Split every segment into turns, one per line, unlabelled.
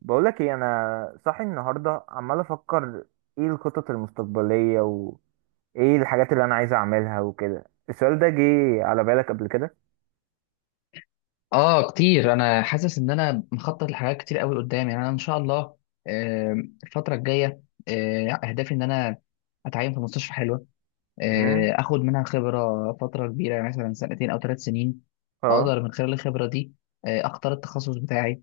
بقولك ايه، انا صاحي النهارده عمال افكر ايه الخطط المستقبليه وايه الحاجات اللي انا عايز اعملها وكده. السؤال ده جه على بالك قبل كده؟
اه، كتير. انا حاسس ان انا مخطط لحاجات كتير قوي قدامي، يعني انا ان شاء الله آه، الفتره الجايه. اهدافي ان انا اتعين في مستشفى حلوه،
امم
اخد منها خبره فتره كبيره، يعني مثلا سنتين او ثلاث سنين.
اه.
اقدر من خلال الخبره دي اختار التخصص بتاعي،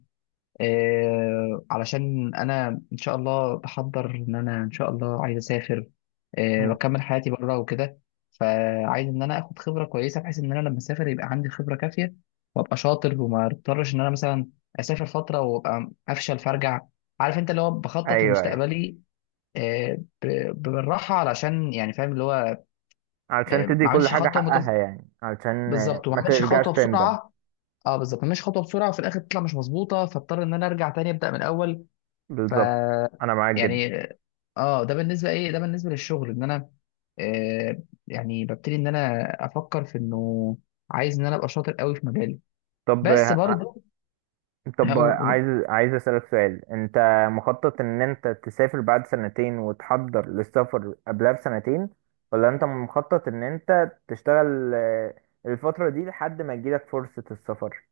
علشان انا ان شاء الله بحضر ان انا ان شاء الله عايز اسافر
مم.
واكمل حياتي بره وكده. فعايز ان انا اخد خبره كويسه، بحيث ان انا لما اسافر يبقى عندي خبره كافيه وابقى شاطر، وما اضطرش ان انا مثلا اسافر فتره وابقى افشل فارجع. عارف انت، اللي هو بخطط
ايوه ايوه،
لمستقبلي، آه، بالراحه، علشان يعني فاهم اللي هو
علشان تدي
ما
كل
اعملش
حاجه
خطوه
حقها،
متز...
يعني علشان
بالظبط، وما
ما
اعملش
ترجعش
خطوه
تندم.
بسرعه. اه بالظبط، ما اعملش خطوه بسرعه وفي الاخر تطلع مش مظبوطه فاضطر ان انا ارجع تاني ابدا من الاول. ف
بالظبط. انا معاك جدا.
يعني، اه ده بالنسبه، ايه ده بالنسبه للشغل. ان انا آه يعني ببتدي ان انا افكر في انه عايز ان انا ابقى شاطر قوي في مجالي،
طب
بس برضه
طب
هقول. قول.
عايز اسألك سؤال. انت مخطط ان انت تسافر بعد سنتين وتحضر للسفر قبلها بسنتين، ولا انت مخطط ان انت تشتغل الفترة دي لحد ما تجيلك فرصة السفر؟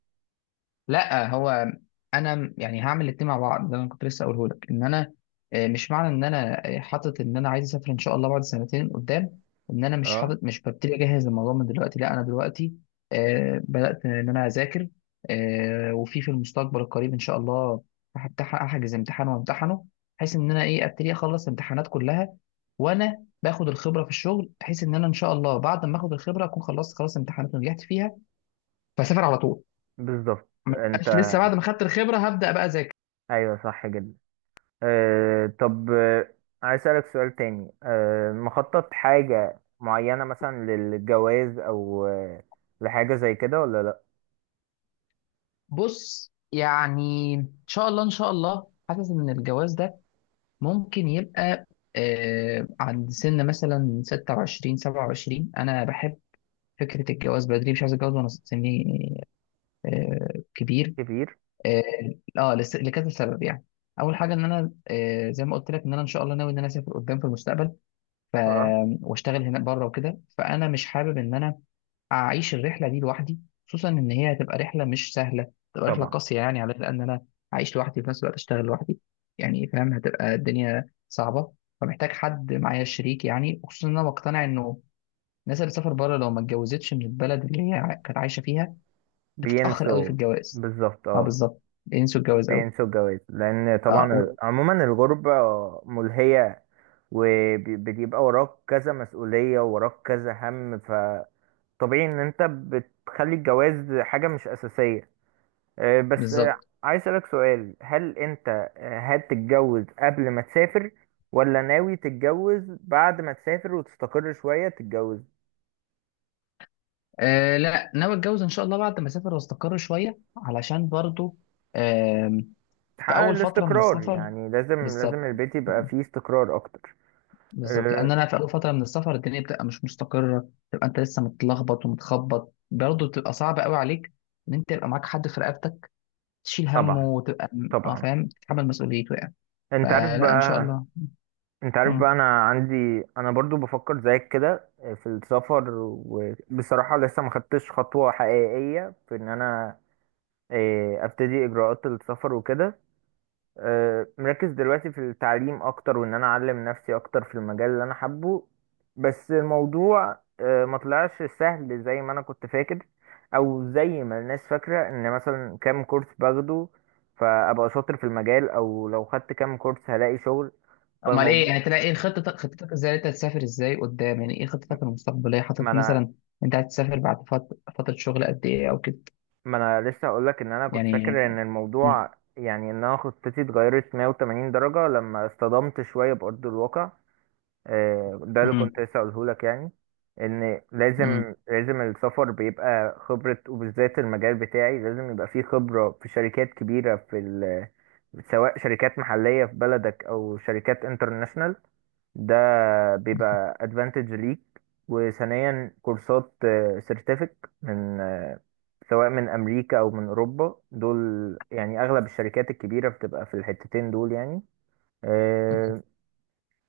لا هو انا يعني هعمل الاتنين مع بعض. ده اللي انا كنت لسه اقوله لك، ان انا مش معنى ان انا حاطط ان انا عايز اسافر ان شاء الله بعد سنتين قدام ان انا مش
اه
حاطط، مش ببتدي اجهز الموضوع من دلوقتي. لا، انا دلوقتي بدات ان انا اذاكر، آه، وفي في المستقبل القريب ان شاء الله هحجز امتحان وامتحنه، بحيث ان انا ايه ابتدي اخلص الامتحانات كلها وانا باخد الخبره في الشغل، بحيث ان انا ان شاء الله بعد ما اخد الخبره اكون خلصت خلاص امتحانات ونجحت فيها فاسافر على طول.
بالظبط.
ما
انت
بقاش لسه بعد ما خدت الخبره هبدا بقى اذاكر.
ايوه صح جدا. طب عايز اسألك سؤال تاني، مخطط حاجة معينة مثلا للجواز او لحاجة زي كده ولا لا؟
بص، يعني ان شاء الله ان شاء الله حاسس ان الجواز ده ممكن يبقى عند سن مثلا 26 27. انا بحب فكره الجواز بدري، مش عايز اتجوز وانا سني كبير.
كبير.
اه، لكذا سبب يعني. اول حاجه ان انا زي ما قلت لك، ان انا ان شاء الله ناوي ان انا اسافر قدام في المستقبل ف
اه
واشتغل هناك بره وكده. فانا مش حابب ان انا اعيش الرحله دي لوحدي، خصوصا ان هي هتبقى رحله مش سهله، تبقى رحله
طبعا.
قاسيه يعني على، لان انا عايش لوحدي في نفس الوقت اشتغل لوحدي، يعني فاهم هتبقى الدنيا صعبه. فمحتاج حد معايا شريك، يعني خصوصا ان انا مقتنع انه الناس اللي سافر بره لو ما اتجوزتش من البلد اللي هي كانت عايشه فيها هتتاخر قوي في
بينسوا.
الجواز.
بالظبط
اه
اه.
بالظبط، بينسوا الجواز قوي.
بينسوا الجواز، لان
اه و-
طبعا عموما الغربة ملهية، وبيبقى وراك كذا مسؤولية وراك كذا هم، فطبيعي ان انت بتخلي الجواز حاجة مش اساسية. بس
بالظبط.
عايز اسألك سؤال، هل انت هتتجوز قبل ما تسافر، ولا ناوي تتجوز بعد ما تسافر وتستقر شوية تتجوز،
لا، ناوي اتجوز ان شاء الله بعد ما اسافر واستقر شويه، علشان برضو آم، في
تحقق
اول فتره من
الاستقرار؟
السفر.
يعني لازم لازم
بالظبط،
البيت يبقى فيه استقرار اكتر.
بالظبط. لان
آه،
انا في اول فتره من السفر الدنيا بتبقى مش مستقره، تبقى انت لسه متلخبط ومتخبط، برضه بتبقى صعبه قوي عليك ان انت يبقى معاك حد في رقبتك تشيل همه
طبعا
وتبقى. اه
طبعا.
فاهم، تتحمل مسؤوليته يعني.
انت عارف
فلا ان شاء
بقى
الله.
انت عارف
مم.
بقى انا عندي، انا برضو بفكر زيك كده في السفر. وبصراحة لسه ما خدتش خطوة حقيقية في ان انا اه، ابتدي اجراءات السفر وكده. اه، مركز دلوقتي في التعليم اكتر، وان انا اعلم نفسي اكتر في المجال اللي انا حابه. بس الموضوع ما طلعش سهل زي ما انا كنت فاكر، او زي ما الناس فاكرة، ان مثلا كام كورس باخده فابقى شاطر في المجال، او لو خدت كام كورس هلاقي شغل.
امال ايه
فالموضوع
يعني؟ تلاقي ايه خطتك؟ خطتك ازاي؟ انت هتسافر ازاي قدام؟ يعني ايه خطتك المستقبليه؟
ما
حاطط
انا
مثلا انت هتسافر بعد فتره شغل قد ايه او كده
ما انا لسه اقول لك، ان انا كنت
يعني؟
فاكر ان
مم.
الموضوع، يعني ان انا خطتي اتغيرت 180 درجة لما اصطدمت شوية بأرض الواقع. ده اللي
مم.
كنت لسه اقوله لك، يعني ان
مم.
لازم لازم السفر بيبقى خبرة، وبالذات المجال بتاعي لازم يبقى فيه خبرة في شركات كبيرة في سواء شركات محلية في بلدك او شركات انترناشونال. ده بيبقى ادفانتج ليك. وثانيا كورسات سيرتيفيك من سواء من امريكا او من اوروبا دول. يعني اغلب الشركات الكبيره بتبقى في الحتتين دول يعني.
مم.
آه،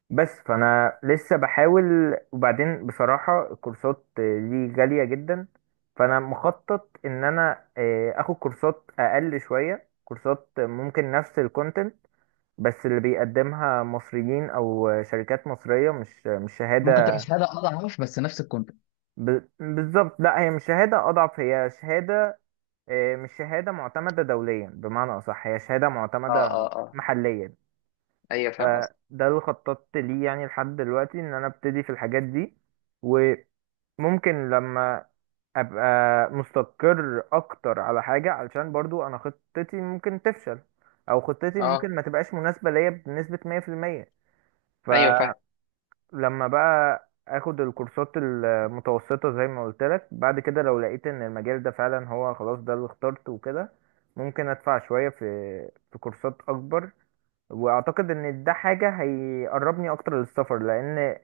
بس فانا لسه بحاول. وبعدين بصراحه الكورسات دي غاليه جدا، فانا مخطط ان انا اخد كورسات اقل شويه، كورسات ممكن نفس الكونتنت بس اللي بيقدمها مصريين او شركات مصريه، مش
ممكن تبقى
شهاده.
شهاده اضعف، بس نفس الكونت.
بالظبط، لا هي مش شهاده اضعف، هي شهاده مش شهاده معتمده دوليا، بمعنى اصح هي شهاده
اه
معتمده
اه اه،
محليا.
ايوه فاهم قصدك.
فده اللي خططت ليه يعني لحد دلوقتي، ان انا ابتدي في الحاجات دي. وممكن لما ابقى مستقر اكتر على حاجه، علشان برضو انا خطتي ممكن تفشل، او خطتي
اه،
ممكن ما تبقاش مناسبه ليا بنسبه 100%.
ايوه فاهم.
لما بقى اخد الكورسات المتوسطة زي ما قلت لك، بعد كده لو لقيت ان المجال ده فعلا هو، خلاص ده اللي اخترته وكده، ممكن ادفع شوية في كورسات اكبر. واعتقد ان ده حاجة هيقربني اكتر للسفر، لان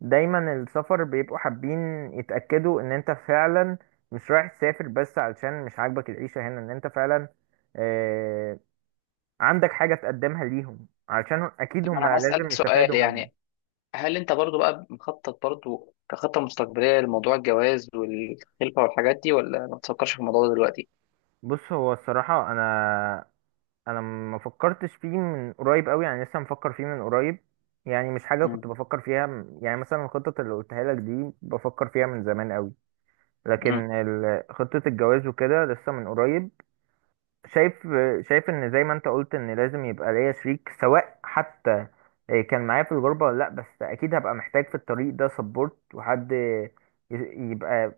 دايما السفر بيبقوا حابين يتأكدوا ان انت فعلا مش رايح تسافر بس علشان مش عاجبك العيشة هنا، ان انت فعلا آه، عندك حاجة تقدمها ليهم، علشان اكيد هم
انا هسألك
لازم
سؤال،
يستفادوا منك.
يعني هل انت برضو بقى مخطط برضو كخطة مستقبلية لموضوع الجواز والخلفة والحاجات دي، ولا ما تفكرش في الموضوع ده دلوقتي؟
بص، هو الصراحة أنا، أنا ما فكرتش فيه من قريب أوي، يعني لسه مفكر فيه من قريب. يعني مش حاجة
مم.
كنت بفكر فيها، يعني مثلا الخطط اللي قلتها لك دي بفكر فيها من زمان أوي.
مم.
لكن خطة الجواز وكده لسه من قريب. شايف شايف إن زي ما أنت قلت، إن لازم يبقى ليا شريك، سواء حتى إيه كان معايا في الغربة ولا لأ، بس أكيد هبقى محتاج في الطريق ده سبورت، وحد يبقى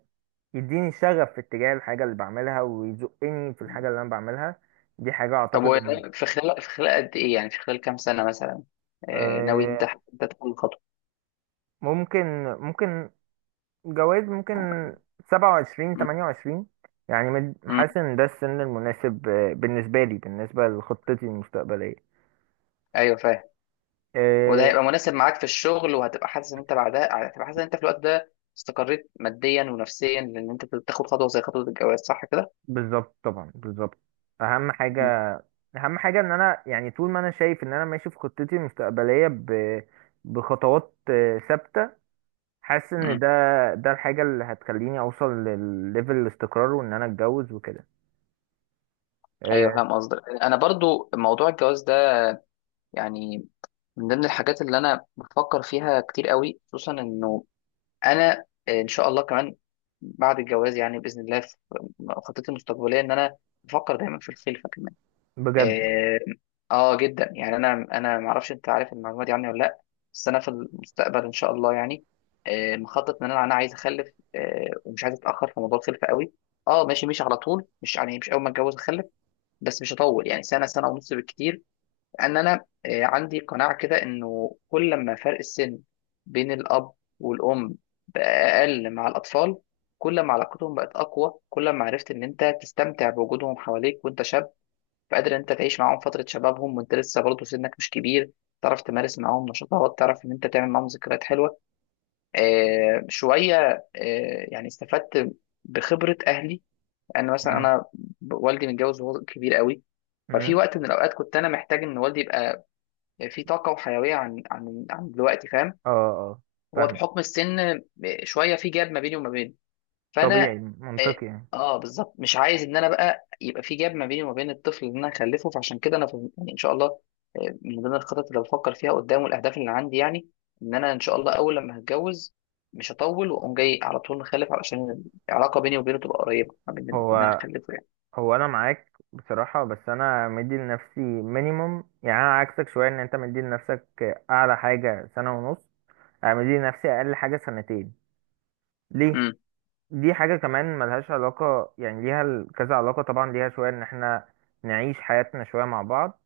يديني شغف في اتجاه الحاجة اللي بعملها، ويزقني في الحاجة اللي أنا بعملها. دي حاجة
طب هو
أعتقد إن
يعني في خلال، في خلال قد ايه؟ يعني في خلال كام سنة مثلا ناوي انت،
آه،
انت تاخد الخطوة؟
ممكن. جواز ممكن سبعة وعشرين
مم.
تمانية وعشرين يعني
مم.
حاسس إن ده السن المناسب بالنسبة لي، بالنسبة لخطتي المستقبلية.
ايوه فاهم. وده
آه،
هيبقى مناسب معاك في الشغل، وهتبقى حاسس ان انت بعدها هتبقى حاسس ان انت في الوقت ده استقريت ماديا ونفسيا لان انت تاخد خطوة زي خطوة الجواز، صح كده؟
بالظبط طبعا بالظبط. أهم
مم.
حاجة، أهم حاجة إن أنا، يعني طول ما أنا شايف إن أنا ماشي في خطتي المستقبلية بخطوات ثابتة، حاسس ان
مم.
ده الحاجة اللي هتخليني اوصل للليفل الاستقرار، وان انا اتجوز وكده.
ايوه
أه.
فاهم قصدك. انا برضو موضوع الجواز يعني من ضمن الحاجات اللي انا بفكر فيها كتير قوي، خصوصا انه انا ان شاء الله كمان بعد الجواز يعني باذن الله في خطتي المستقبليه ان انا بفكر دايما في الخلفه كمان.
بجد.
اه، آه جدا يعني. انا ما اعرفش انت عارف المعلومه دي عني ولا لا، بس انا في المستقبل ان شاء الله يعني مخطط ان انا، انا عايز اخلف ومش عايز اتاخر في موضوع الخلفه قوي. اه ماشي، مش على طول، مش يعني مش اول ما اتجوز اخلف، بس مش هطول، يعني سنه، سنه ونص بالكتير. ان انا عندي قناعه كده انه كل ما فرق السن بين الاب والام بقى اقل مع الاطفال، كل ما علاقتهم بقت اقوى، كل ما عرفت ان انت تستمتع بوجودهم حواليك وانت شاب، فقادر ان انت تعيش معاهم فتره شبابهم وانت لسه برضه سنك مش كبير، تعرف تمارس معاهم نشاطات، تعرف ان انت تعمل معاهم ذكريات حلوه. شويه يعني استفدت بخبره اهلي. انا مثلا،
مم.
والدي متجوز وهو كبير قوي. ففي
مم.
وقت من الاوقات كنت انا محتاج ان والدي يبقى في طاقه وحيويه عن دلوقتي، فاهم.
اه اه
هو
فاهم.
بحكم السن شويه في جاب ما بيني وما بينه، فانا
طبيعي
اه
منطقي يعني.
بالظبط مش عايز ان انا بقى يبقى في جاب ما بيني وما بين الطفل اللي انا هخلفه. فعشان كده انا يعني ان شاء الله من ضمن الخطط اللي بفكر فيها قدام والاهداف اللي عندي، يعني ان انا ان شاء الله اول لما هتجوز مش هطول واقوم جاي على طول مخلف، علشان العلاقه بيني وبينه تبقى قريبه ما بين ان انا
هو
اخلفه يعني.
هو انا معاك بصراحة، بس انا مدي لنفسي مينيموم، يعني انا عكسك شوية. ان انت مدي لنفسك اعلى حاجة سنة ونص، انا مدي لنفسي اقل حاجة سنتين. ليه؟
امم.
دي حاجة كمان ملهاش علاقة، يعني ليها كذا علاقة، طبعا ليها شوية ان احنا نعيش حياتنا شوية مع بعض.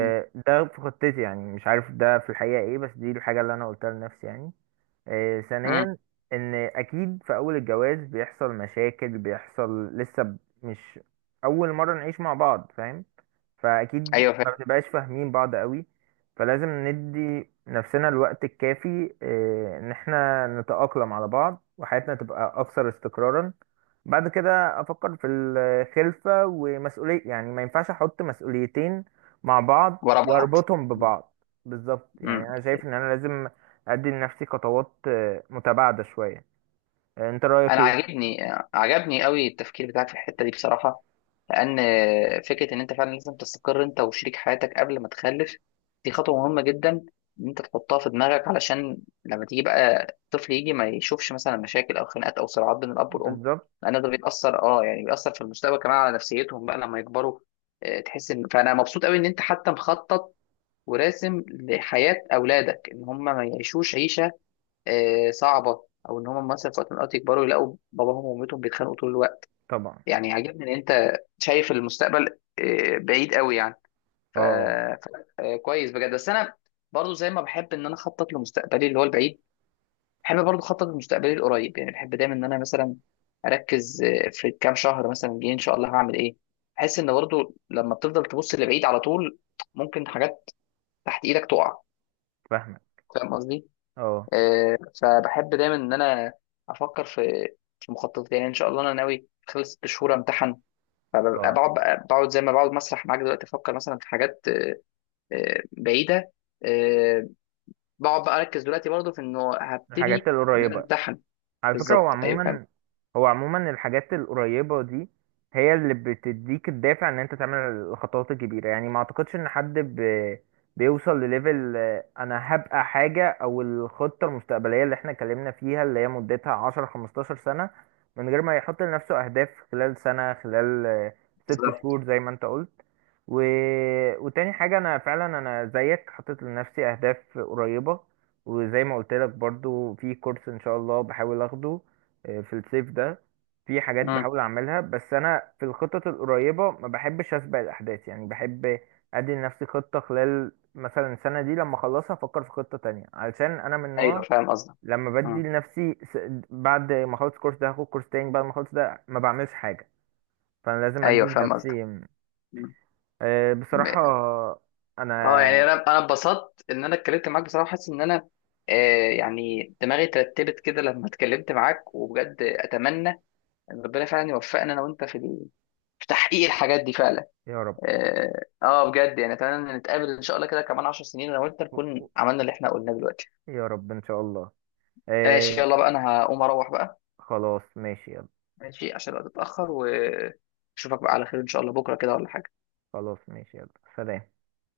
امم.
ده في خطتي، يعني مش عارف ده في الحقيقة ايه، بس دي الحاجة اللي انا قلتها لنفسي يعني.
أمم.
ثانيا، ان اكيد في اول الجواز بيحصل مشاكل، بيحصل لسه مش اول مرة نعيش مع بعض، فاهم، فاكيد
ايوه
ما
فاهم.
بنبقاش فاهمين بعض قوي. فلازم ندي نفسنا الوقت الكافي ان احنا نتأقلم على بعض وحياتنا تبقى اكثر استقرارا. بعد كده افكر في الخلفة ومسؤولية، يعني ما ينفعش احط مسؤوليتين مع بعض
ورا بعض.
واربطهم ببعض. بالظبط.
امم.
يعني انا شايف ان انا لازم ادي لنفسي خطوات متباعده شويه. انت رايك
انا
ايه؟
عاجبني، عجبني قوي التفكير بتاعك في الحته دي بصراحه، لان فكره ان انت فعلا لازم تستقر انت وشريك حياتك قبل ما تخلف دي خطوه مهمه جدا ان انت تحطها في دماغك، علشان لما تيجي بقى الطفل يجي ما يشوفش مثلا مشاكل او خناقات او صراعات بين الاب والام،
بالظبط
لان ده بيأثر، اه يعني بيأثر في المستقبل كمان على نفسيتهم بقى لما يكبروا. تحس ان، فانا مبسوط قوي ان انت حتى مخطط وراسم لحياه اولادك ان هم ما يعيشوش عيشه صعبه، او ان هم مثلا في وقت من الاوقات يكبروا يلاقوا باباهم ومامتهم بيتخانقوا طول الوقت.
طبعا.
يعني عاجبني ان انت شايف المستقبل بعيد قوي يعني. ف...
اه
ف... آه، كويس بجد. بس انا برضو زي ما بحب ان انا اخطط لمستقبلي اللي هو البعيد، بحب برضو اخطط لمستقبلي القريب. يعني بحب دايما ان انا مثلا اركز في كام شهر مثلا جاي ان شاء الله هعمل ايه. بحس ان برضو لما بتفضل تبص لبعيد على طول ممكن حاجات تحت ايدك تقع،
فاهمك.
فاهم قصدي.
اه
فبحب دايما ان انا افكر في، في مخططات، يعني ان شاء الله انا ناوي خلال ست شهور امتحن. فببقى
اه،
بقعد بقى، زي ما بقعد مسرح معاك دلوقتي افكر مثلا في حاجات بعيده. آه، بقعد بقى اركز دلوقتي برضه في انه
الحاجات
هبتدي ان انا
القريبه.
امتحن.
على فكرة، هو
بالظبط، ايوه فاهم.
عموما، هو عموما الحاجات القريبة دي هي اللي بتديك الدافع ان انت تعمل الخطوات الكبيرة. يعني ما اعتقدش ان حد بيوصل لليفل انا هبقى حاجة، او الخطة المستقبلية اللي احنا اتكلمنا فيها اللي هي مدتها 10 15 سنة، من غير ما يحط لنفسه اهداف خلال سنة خلال ست
بالظبط.
شهور زي ما انت قلت. و... وتاني حاجة، انا فعلا انا زيك حطيت لنفسي اهداف قريبة، وزي ما قلت لك برضو في كورس ان شاء الله بحاول اخده في الصيف ده. في حاجات
مم.
بحاول اعملها. بس انا في الخطط القريبة ما بحبش اسبق الاحداث، يعني بحب ادي لنفسي خطة خلال مثلا السنة دي، لما اخلصها افكر في خطة تانية، علشان انا من
ايوه
نوع
فاهم قصدك.
لما بدي
مم.
لنفسي بعد ما اخلص الكورس ده هاخد كورس تاني، بعد ما اخلص ده ما بعملش حاجة، فانا لازم ادي
ايوه فاهم قصدك.
لنفسي.
مم.
بصراحة
اه يعني
انا.
انا اتبسطت ان انا اتكلمت معاك بصراحه. حاسس ان انا يعني دماغي ترتبت كده لما اتكلمت معاك، وبجد اتمنى يعني ربنا فعلا يوفقنا انا وانت في في تحقيق الحاجات دي فعلا.
يا رب.
اه بجد يعني اتمنى ان نتقابل ان شاء الله كده كمان 10 سنين انا وانت نكون عملنا اللي احنا قلناه دلوقتي.
يا رب ان شاء الله.
ماشي،
آه،
يلا بقى انا هقوم اروح بقى.
خلاص ماشي.
ماشي، عشان الوقت اتاخر، واشوفك بقى على خير ان شاء الله بكره كده ولا حاجه.
خلاص ماشي، يلا. سلام.